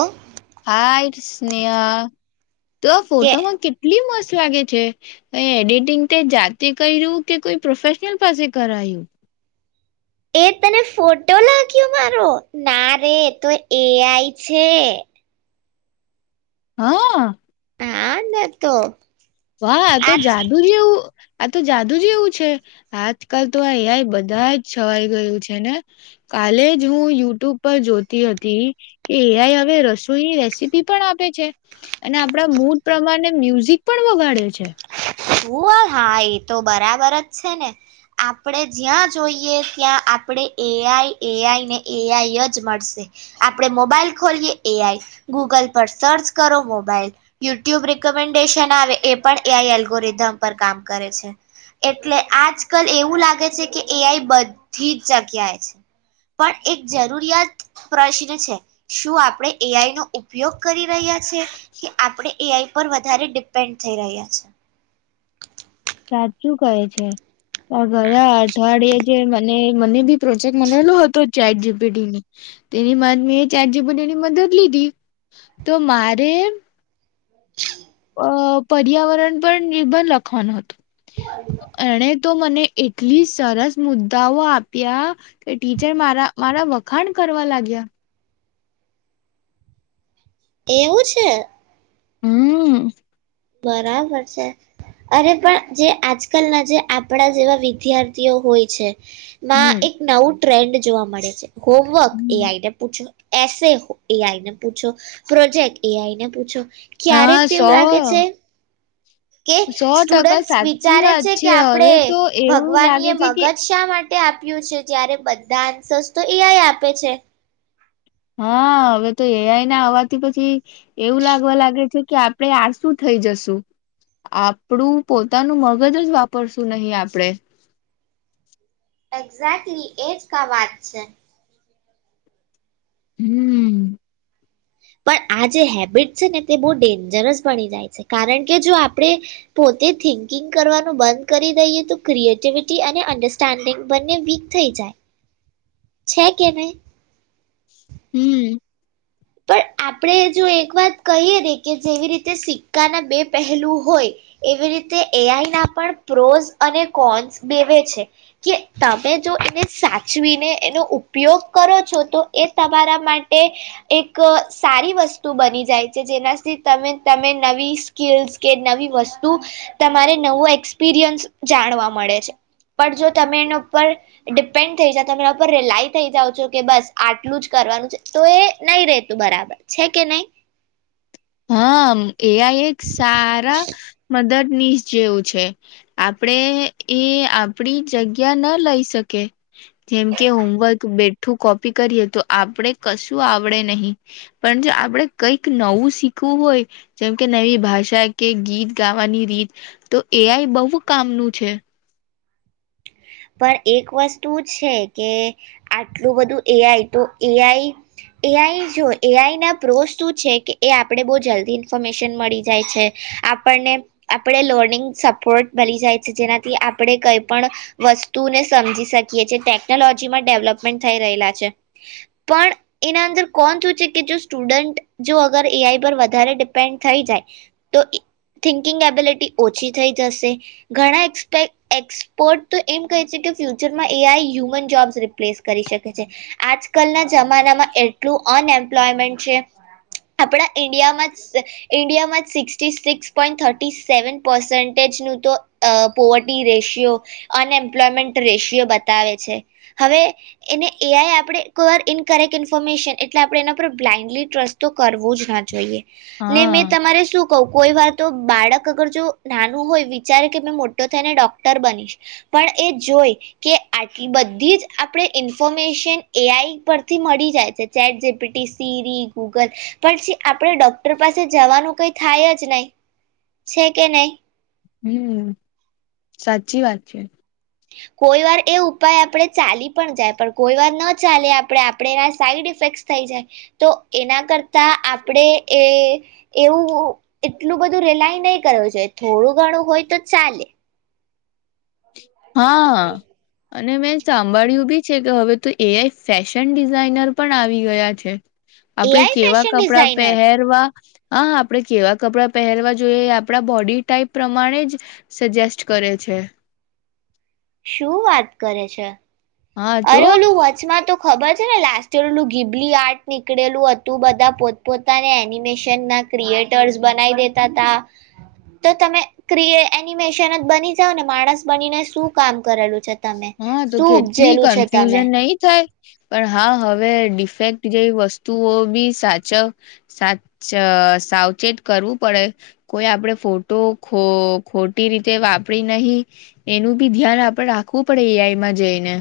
ઓ hi Sneha તો આ કે ફોટોમાં કેટલી મસ્ત ું વાગે છે એડિટિંગ જાતે કર્યું કે કોઈ પ્રોફેશનલ પાસે કરાયું એ તને ફોટો લાગ્યો મારો ના રે તો એ આય છે. હા હા ને તો વાહ તો આ જાદુ છેવું આ તો જાદુ જ એવું છે આજકાલ તો આ એઆઈ બધા જ છવાઈ ગયું છે ને કાલે જ હું યુટ્યુબ પર જોતી હતી કે એઆઈ હવે રસોઈની રેસીપી પણ આપે છે અને આપણા મૂડ પ્રમાણે મ્યુઝિક પણ વગાડ્યો છે. હા એ તો બરાબર જ છે ને આપણે જ્યાં જોઈએ ત્યાં આપણેે એઆઈ એઆઈ ને એઆઈ જ મળશે આપડણે મોબાઈલ ખોલીએ એઆઈ ગૂગલ પર સર્ચ કરો મોબાઈલ યુટ્યુબ રિકમેન્ડેશન આવે એ પણ એઆઈએલ એલ્ગોરીધામ પર કામ કરે છે એટલે આજ કલ એવું લાગે છે કે એઆઈ બધી જ જગ્યાએ છે પણ એક જરૂરિયાત પ્રશ્ન છે શું આપણે એઆઈ નો ઉપયોગ કરી રહ્યા છે કે આપણે એ આઈ ઉપ વધારે ડિપેન્ડ થઈ રહ્યા છે. [inaudible] સાચું કહે છે. આ ઘર અઠવાડિે જે અને મને બી પ્રોજેક્ટ બનેલો હતો. ચાર જી પી ટીની તેની મે ચાર જી પપી ટી ની મદદ લીધી તો મારે [inaudible] અ પર્યાવરણ પર નિર્ભર લખવાનો હત હતો. [unintelligible] અને તો મને એટલી સરસ મુદ્દાઓ આપ્યા, કે ટીચર મારા મારા વખાણ કરવા લાગ્યા. એવું છે. હમ. બરાબર છે, અરે પણ જે આજકાલના જે આપણા જેવા વિદ્યાર્થીઓ હોય છે. ના એક હમ નવું ટ્રેન્ડ જોવા મળે છે. હોમવર્ક એ આઈ ને પૂછ એસે એ આઈ ને પૂછો, પ્રોજેક્ટ એ આઈ ને પૂછો. ક્યારેક હા તો સો એવું લાગે છે. કે સો ટકા સ્ટુડન્ટ્સ સાચી વિચારે વાત છે કે હવે આપણેે તો એવું ભગવાન લાગે એ છે કે મગજ શા માટે આપ્યું છે જ્યારે બધા આન્સર્સ તો એ આઈ આપે છે. હા હવે તો એઆઈ ના આવવાથી પછી, એવું લાગવા લાગે છે કે આપડણે આ શું થઈ, જશુ આપડું પોતાનું મગજ જ વાપરશું નહી આપડે. એક્ઝેક્ટલી એજ કા વાત છે. હમ. પણ આ જે હેબિટ છે ને તે બહુ ડેન્જર જ બની જાય છે કારણ કે જો આપણે, પોતે થિન્કિંગ કરવાનું બંધ કરી દઈએ તો ક્રિએટિવિટી અને અન્ડરસ્ટેન્ડિંગ બંને વીક થઈ જાય, છે કે નહી. હમ. પણ આપણે જો એક વાત કહીએ ને કે જેવી રીતે સિક્કાના બે પહેલું હોય, એવી રીતે એઆઈ ના પણ પ્રોઝ અને કોન્સ બેવે છે, કે તમે જો એને સાચવીને એનો ઉપયોગ કરો છો તો એ તમારા માટે એક સારી વસ્તુ બની જાય છે જેનાથી તમે તમે નવી સ્કીલ્સ કે નવી વસ્તુ, તમારે નવું એક્સપિરિયન્સ જાણવા મળે છે, પણ જો તમે એના ઉપર ડિપેન્ડ થઈ જઓ તમે એના ઉપર રિલાઈ થઈ જાઓ છો કે બસ આટલું જ કરવાનું છે તો એ નહી રેતું બરાબર છે કે નહી? હા. એ આઈ એક સારા મદદ નિશ જેવું છે, આપણેે એ આપડી જગ્યા ના લઈ શકે, જેમકે હોમવર્ક બેઠું કોપી કરીએ તો આપે કશું આવડે નહી, પણ જો આપડે કઈક નવું શીખ ખવુ હોય, જેમ કે નવી ભાષા કે ગીત ગાવાની રીત તો એ આઈ બહુ કામનું છે. પણ એક વસ્તુ છે કે, આટલું બધું એ આઈ તો એ આઈ એ આઈ જો એઆઈ ના પ્રો શું છે કે એ આપણે બહુ જલ્દી ઇન્ફોર્મેશન મળી જાય છે, આપણને આપણે લર્નિંગ સપોર્ટ મળી જાય છે જેનાથી આપણે કઈ પણ વસ્તુને સમજી શકીએ છીએ ટેકનોલોજીમાં ડેવલપમેન્ટ થઈ રહેલા છે, પણ એના અંદર કોણ શું છે કે જો સ્ટુડન્ટ જો અગર એ આઈ પર વધારે ડિપેન્ડ થઈ જાય, તો થિંકિંગ એબિલિટી ઓછી થઈ જશે, ઘણા એક્સપે એક્સપોર્ટ તો એમ કહે છે કે ફ્યુચરમાં A I human jobs replace કરી શકે છે, આજકાલના જમાનામાં એટલું અનએમ્પ્લોયમેન્ટ છે, આપણા ઇન્ડિયામાં જ ઇન્ડિયામાં જ six six point thirty seven પર્સન્ટેજનું તો પોવર્ટી રેશિયો અનએમ્પ્લોયમેન્ટ રેશિયો બતાવે છે, હવે એને એ આઈ આપણે કોર ઇન કરેક્ટ ઇન્ફોર્મેશન એટલે આપણે એના પર બ્લાઇન્ડલી ટ્રસ્ટ તો કરવું જ ન જોઈએ. ને હા મેં તમારે શું કો કોઈ વાર તો બાળક અગર જો નાનું હોય વિચારે કે મે મોટો થઈને ડોક્ટર બનીશ. પણ એ જોઈ, કે આટલી બધી જ આપણે ઇન્ફોર્મેશન એઆઈ પરથી મળી જાય છે chat G PT Siri Google, પછી આપણે ડોક્ટર પાસે જવાનું કઈ થાય જ નહી, છે કે નહી. હમ્મ, સાચી વાત છે. કોઈ વાર એ ઉપાય આપણે ચાલી પણ જાય પણ કોઈ વાર ન ચાલે આપણે આપણે એના સાઈડ ઇફેક્ટ થઈ જાય. તો એના કરતા આપણે એ એવું એટલું બધું રિલાય નહીં કરવું જોઈએ થોડું ઘણું હોય તો ચાલે. હા. અને મેં સાંભળ્યું બી છે કે હવે તો એ આઈ ફેશન ડિઝાઇનર પણ આવી ગયા છે. આપડે એઆઈ કેવા ફેશન કપડા ડિઝાઇનર પહેરવા હા, આપણે કેવા કપડાં પહેરવા જોઈએ એ આપણા બોડી ટાઈપ પ્રમાણે જ સજેસ્ટ કરે છે. શું વાત કરે છે. હા તો અરે ઓલું વચમાં તો ખબર છે ને લાસ્ટ ઇયરનું ગીબલી આર્ટ નીકળેલું હતું બધા પોતપોતાને એનિમેશનના ક્રિએટર્સ બનાવી દેતા હતા. તો તમે ક્રીએ એનિમેશન જ બની જાઓ ને માણસ બનીને શું કામ કરેલું છે તમે શું ટલી ઉપજેલું છે તમે કન્ફ્યુઝન નહી થાય. પણ હા હવે ડિફેક્ટ જેવી વસ્તુઓ બી સાચવ સાચ અહ સાવચેત કરવું પડે કોઈ આપણે ફોટો ખોફખોટી રીતે વાપરી નહી એનું બી ધ્યાન આપણે રાખ ખવું પડે એ આઈ માં જઈ ને.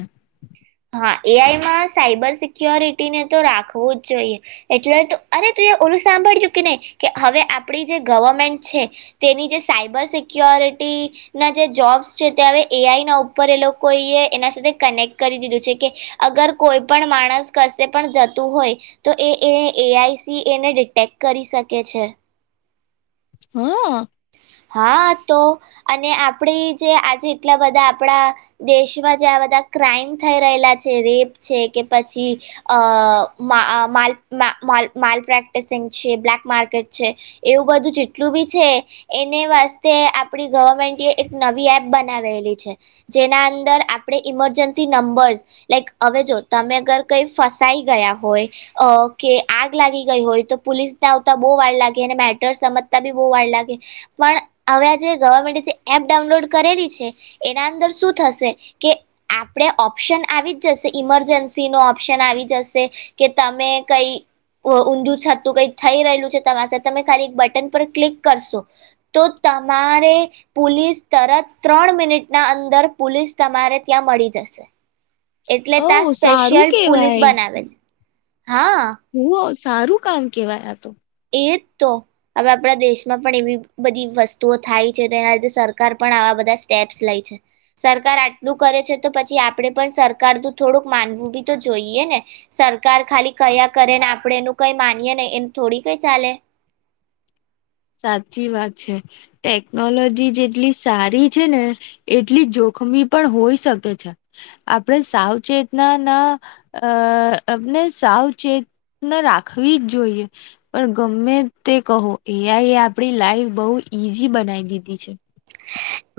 હા એ આઈમાં સાયબર સિક્યોરિટીને તો રાખવું જ જોઈએ એટલે અરે તું એ ઓલું સાંભળજુ કે નહી કે હવે આપણી જે ગવર્મેન્ટ છે તેની જે સાયબર સિક્યોરિટીના જે જોબ્સ છે તે હવે એ આઈના ઉપર એ લોકોએ એના સાથે કનેક્ટ કરી દીધું છે કે અગર કોઈ પણ માણસ કશે પણ જતું હોય તો એ એ એ આઈ સી એને ડિટેક્ટ કરી શકે છે. હઅ. હા તોકી અને આપડી ઈજે આજે એટલા બધા આપણા દેશમાં જે આ બધા ક્રાઈમ થઈ રહેલા છે રેપ છે કે પછી અહ માઅ માલ-માલ પ્રેક્ટિસિંગ છે બ્લેક માર્કેટ છે એવું બધું જેટલું બી છે એને વાસ્તે આપણી ગવર્મેન્ટએ એક નવી એપ બનાવેલી છે. જેના અંદર આપણે ઈમરજન્સી નંબર્સ લાઈક હવે જો તમે અગર કઈ ફસાઈ ગયા હોય અહ કે આગ લાગી ગઈ હોય તો પોલીસને આવતા બહુ વાર લાગે અને મેટર સમજતા બી બહુ વાર લાગે. પણ હવે આ જેે ગવર્મેન્ટ જે એપ ડાઉનલોડ કરેલી છે એના અંદર શું થશે કે આપડે ઓપ્શન આવી જ જશે ઈમરજન્સી નો ઓપ્શન આવી જશે કે તમે કઈ અહ ઊંધું છતું કઈ થઈ રહેલું છે તમા સાથે તમે ખાલી એક બટન પર ક્લિક કરશો તો તમારે પોલીસ તરત ત્રણ મિનિટના અંદર પોલીસ તમારે ત્યાં મળી જશે. એટલે ઓ તા સ્પેશિયલ પોલીસ બનાવેલ. હા હું ઓશ. સારું કામ કેહેવાય આતો. એત તો હવે આપણા દેશમાં પણ એવી બધી વસ્તુઓ થાય છે તેના લીધે સરકાર પણ આવા બધા સ્ટેપ્સ લે છે સરકાર આટલું કરે છે તો પછી આપડે પણ સરકાર થોડુંક માનવું બી તો જોઈએ ને સરકાર ખાલી કયા કરે ને આપડણે એનું કઈ માનીએ ને એમ થોડી તોઈ ચાલે. સાચી વાત છે. ટેકનોલોજી જેટલી સારી છે ને એટલી જોખમી પણ હોય શકે છે. આપણે સાવચેતના ના અહ આપને સાવચેતના રાખવી જ જોઈએ પણ ગમે તે કહો એ આઈ એ આપડી લાઈફ બહુ ઈઝી બનાઈ દીધી છે.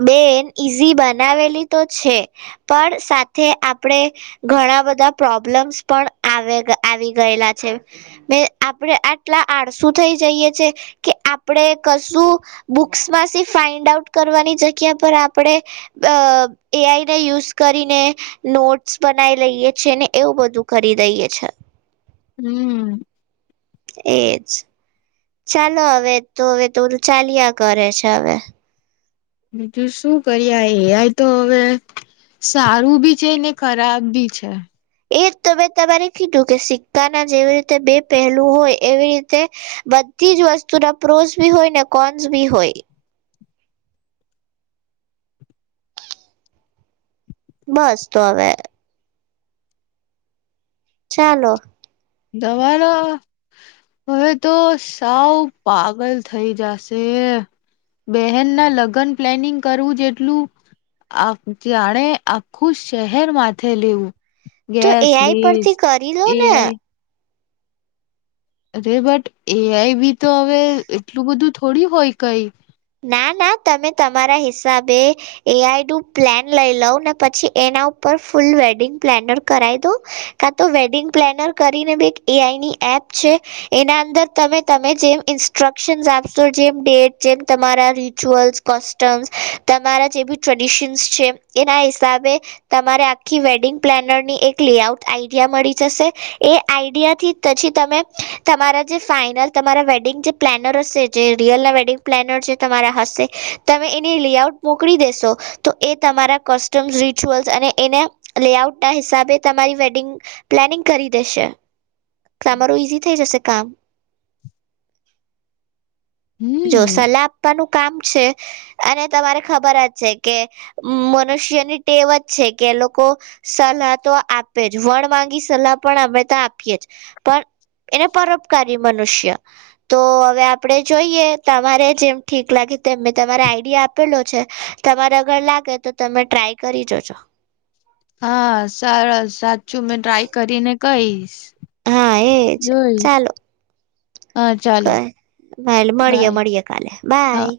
બેન ઈઝી બનાવેલી તો છે પણ સાથે આપણે ઘણા બધા પ્રોબ્લમ્સ પણ આવે-આવી ગયેલા છે. મે આપણે આટલા આળસુ થઈ જઈએ છે કે આપણે કશું બુક્સમાંથી ફાઈન્ડ આઉટ કરવાની જગ્યા પર આપણે અહ એ આઈ ના યુઝ કરીને નોટસ બનાવી લઈએ છીએ ને એવું બધું કરી દઈએ છે. હમ્મ. એજ. ચાલો હવે તો હવે તોરું ચાલ્યા કરે છે હવે. બીજું શું કરીએ એ આઈ તો હવે સારું બી છે ને ખરાબ બી છે. એક તો મેં તમારે કીધું કે સિક્કાના જેવી રીતે બે પહેલું હોય એવી રીતે બધી જ વસ્તુના પ્રોઝ બી હોય ને કોન્સ બી હોય. બસ તો હવે ચાલો. દવા લો હવે તો સાવ પાગલ થઈ જશે. બહેન ના લગ્ન પ્લાનિંગ કરવું જેટલું આ જાણે આખું શહેર માથે લેવું. તો એ ગેસ આઈ પરથી લિસ્ટ કરી લો ને. એઆઈ અરે બટ એ આઈ બી તો હવે એટલું બધું થોડી હોય કઈ. ના ના તમે તમારા હિસાબે એ આઈ નું પ્લાન લઈ લઉ ને પછી એના ઉપર ફૂલ વેડિંગ પ્લેનર કરાવ દઉ કા તો વેડિંગ પ્લેનર કરીને બી એક એ આઈની એપ છે એના અંદર તમે તમે જેમ ઇન્સ્ટ્રક્શન આપશો જેમ ડેટ જેમ તમારા રિચ્યુઅલ્સ કોસ્ટમ્સ તમારા જે બી ટ્રેડિશન્સ છે, એના હિસાબે તમારે આખી વેડિંગ પ્લેનરની એક લેઆઉટ આઈડિયા મળી જશે. એ આઈડિયાથી પછી તમે તમારા જે ફાઇનલ તમારા વેડિંગ જે પ્લેનર હશે જે રિયલના વેડિંગ પ્લેનર છે તમારા હસ્તે. તમે એની લેઆઉટ મોકલી દેશો. તો એ તમારા કસ્ટમ્સ રિચ્યુઅલ્સ અને એને લેઆઉટ ના હિસાબે તમારી વેડિંગ પ્લાનિંગ કરી દેશે. તમારો ઈઝી થઈ જશે કામ જો હમ સલાહ આપવાનું કામ છે. અને તમારે ખબર જ છે કે, મનુષ્યની ટેવ જ છે કે, લોકો સલાહ તો આપે જ વણ માંગી સલાહ પણ અમે તો આપીએજ. પણ એને પરોપકારી મનુષ્ય તો હવે આપણે જોઈએ તમારે જેમ ઠીક લાગે તે મેં તમારે આઈડિયા આપેલો છે તમારે આગળ લાગે તો તમે ટ્રાય કરી જાજો. હા સરસ સાચું મેં ટ્રાય કરીને કઈસ હા એજ ચાલો હા ચાલો કય ભલે મળીયે બાય મળીયે કાલે. હા બાય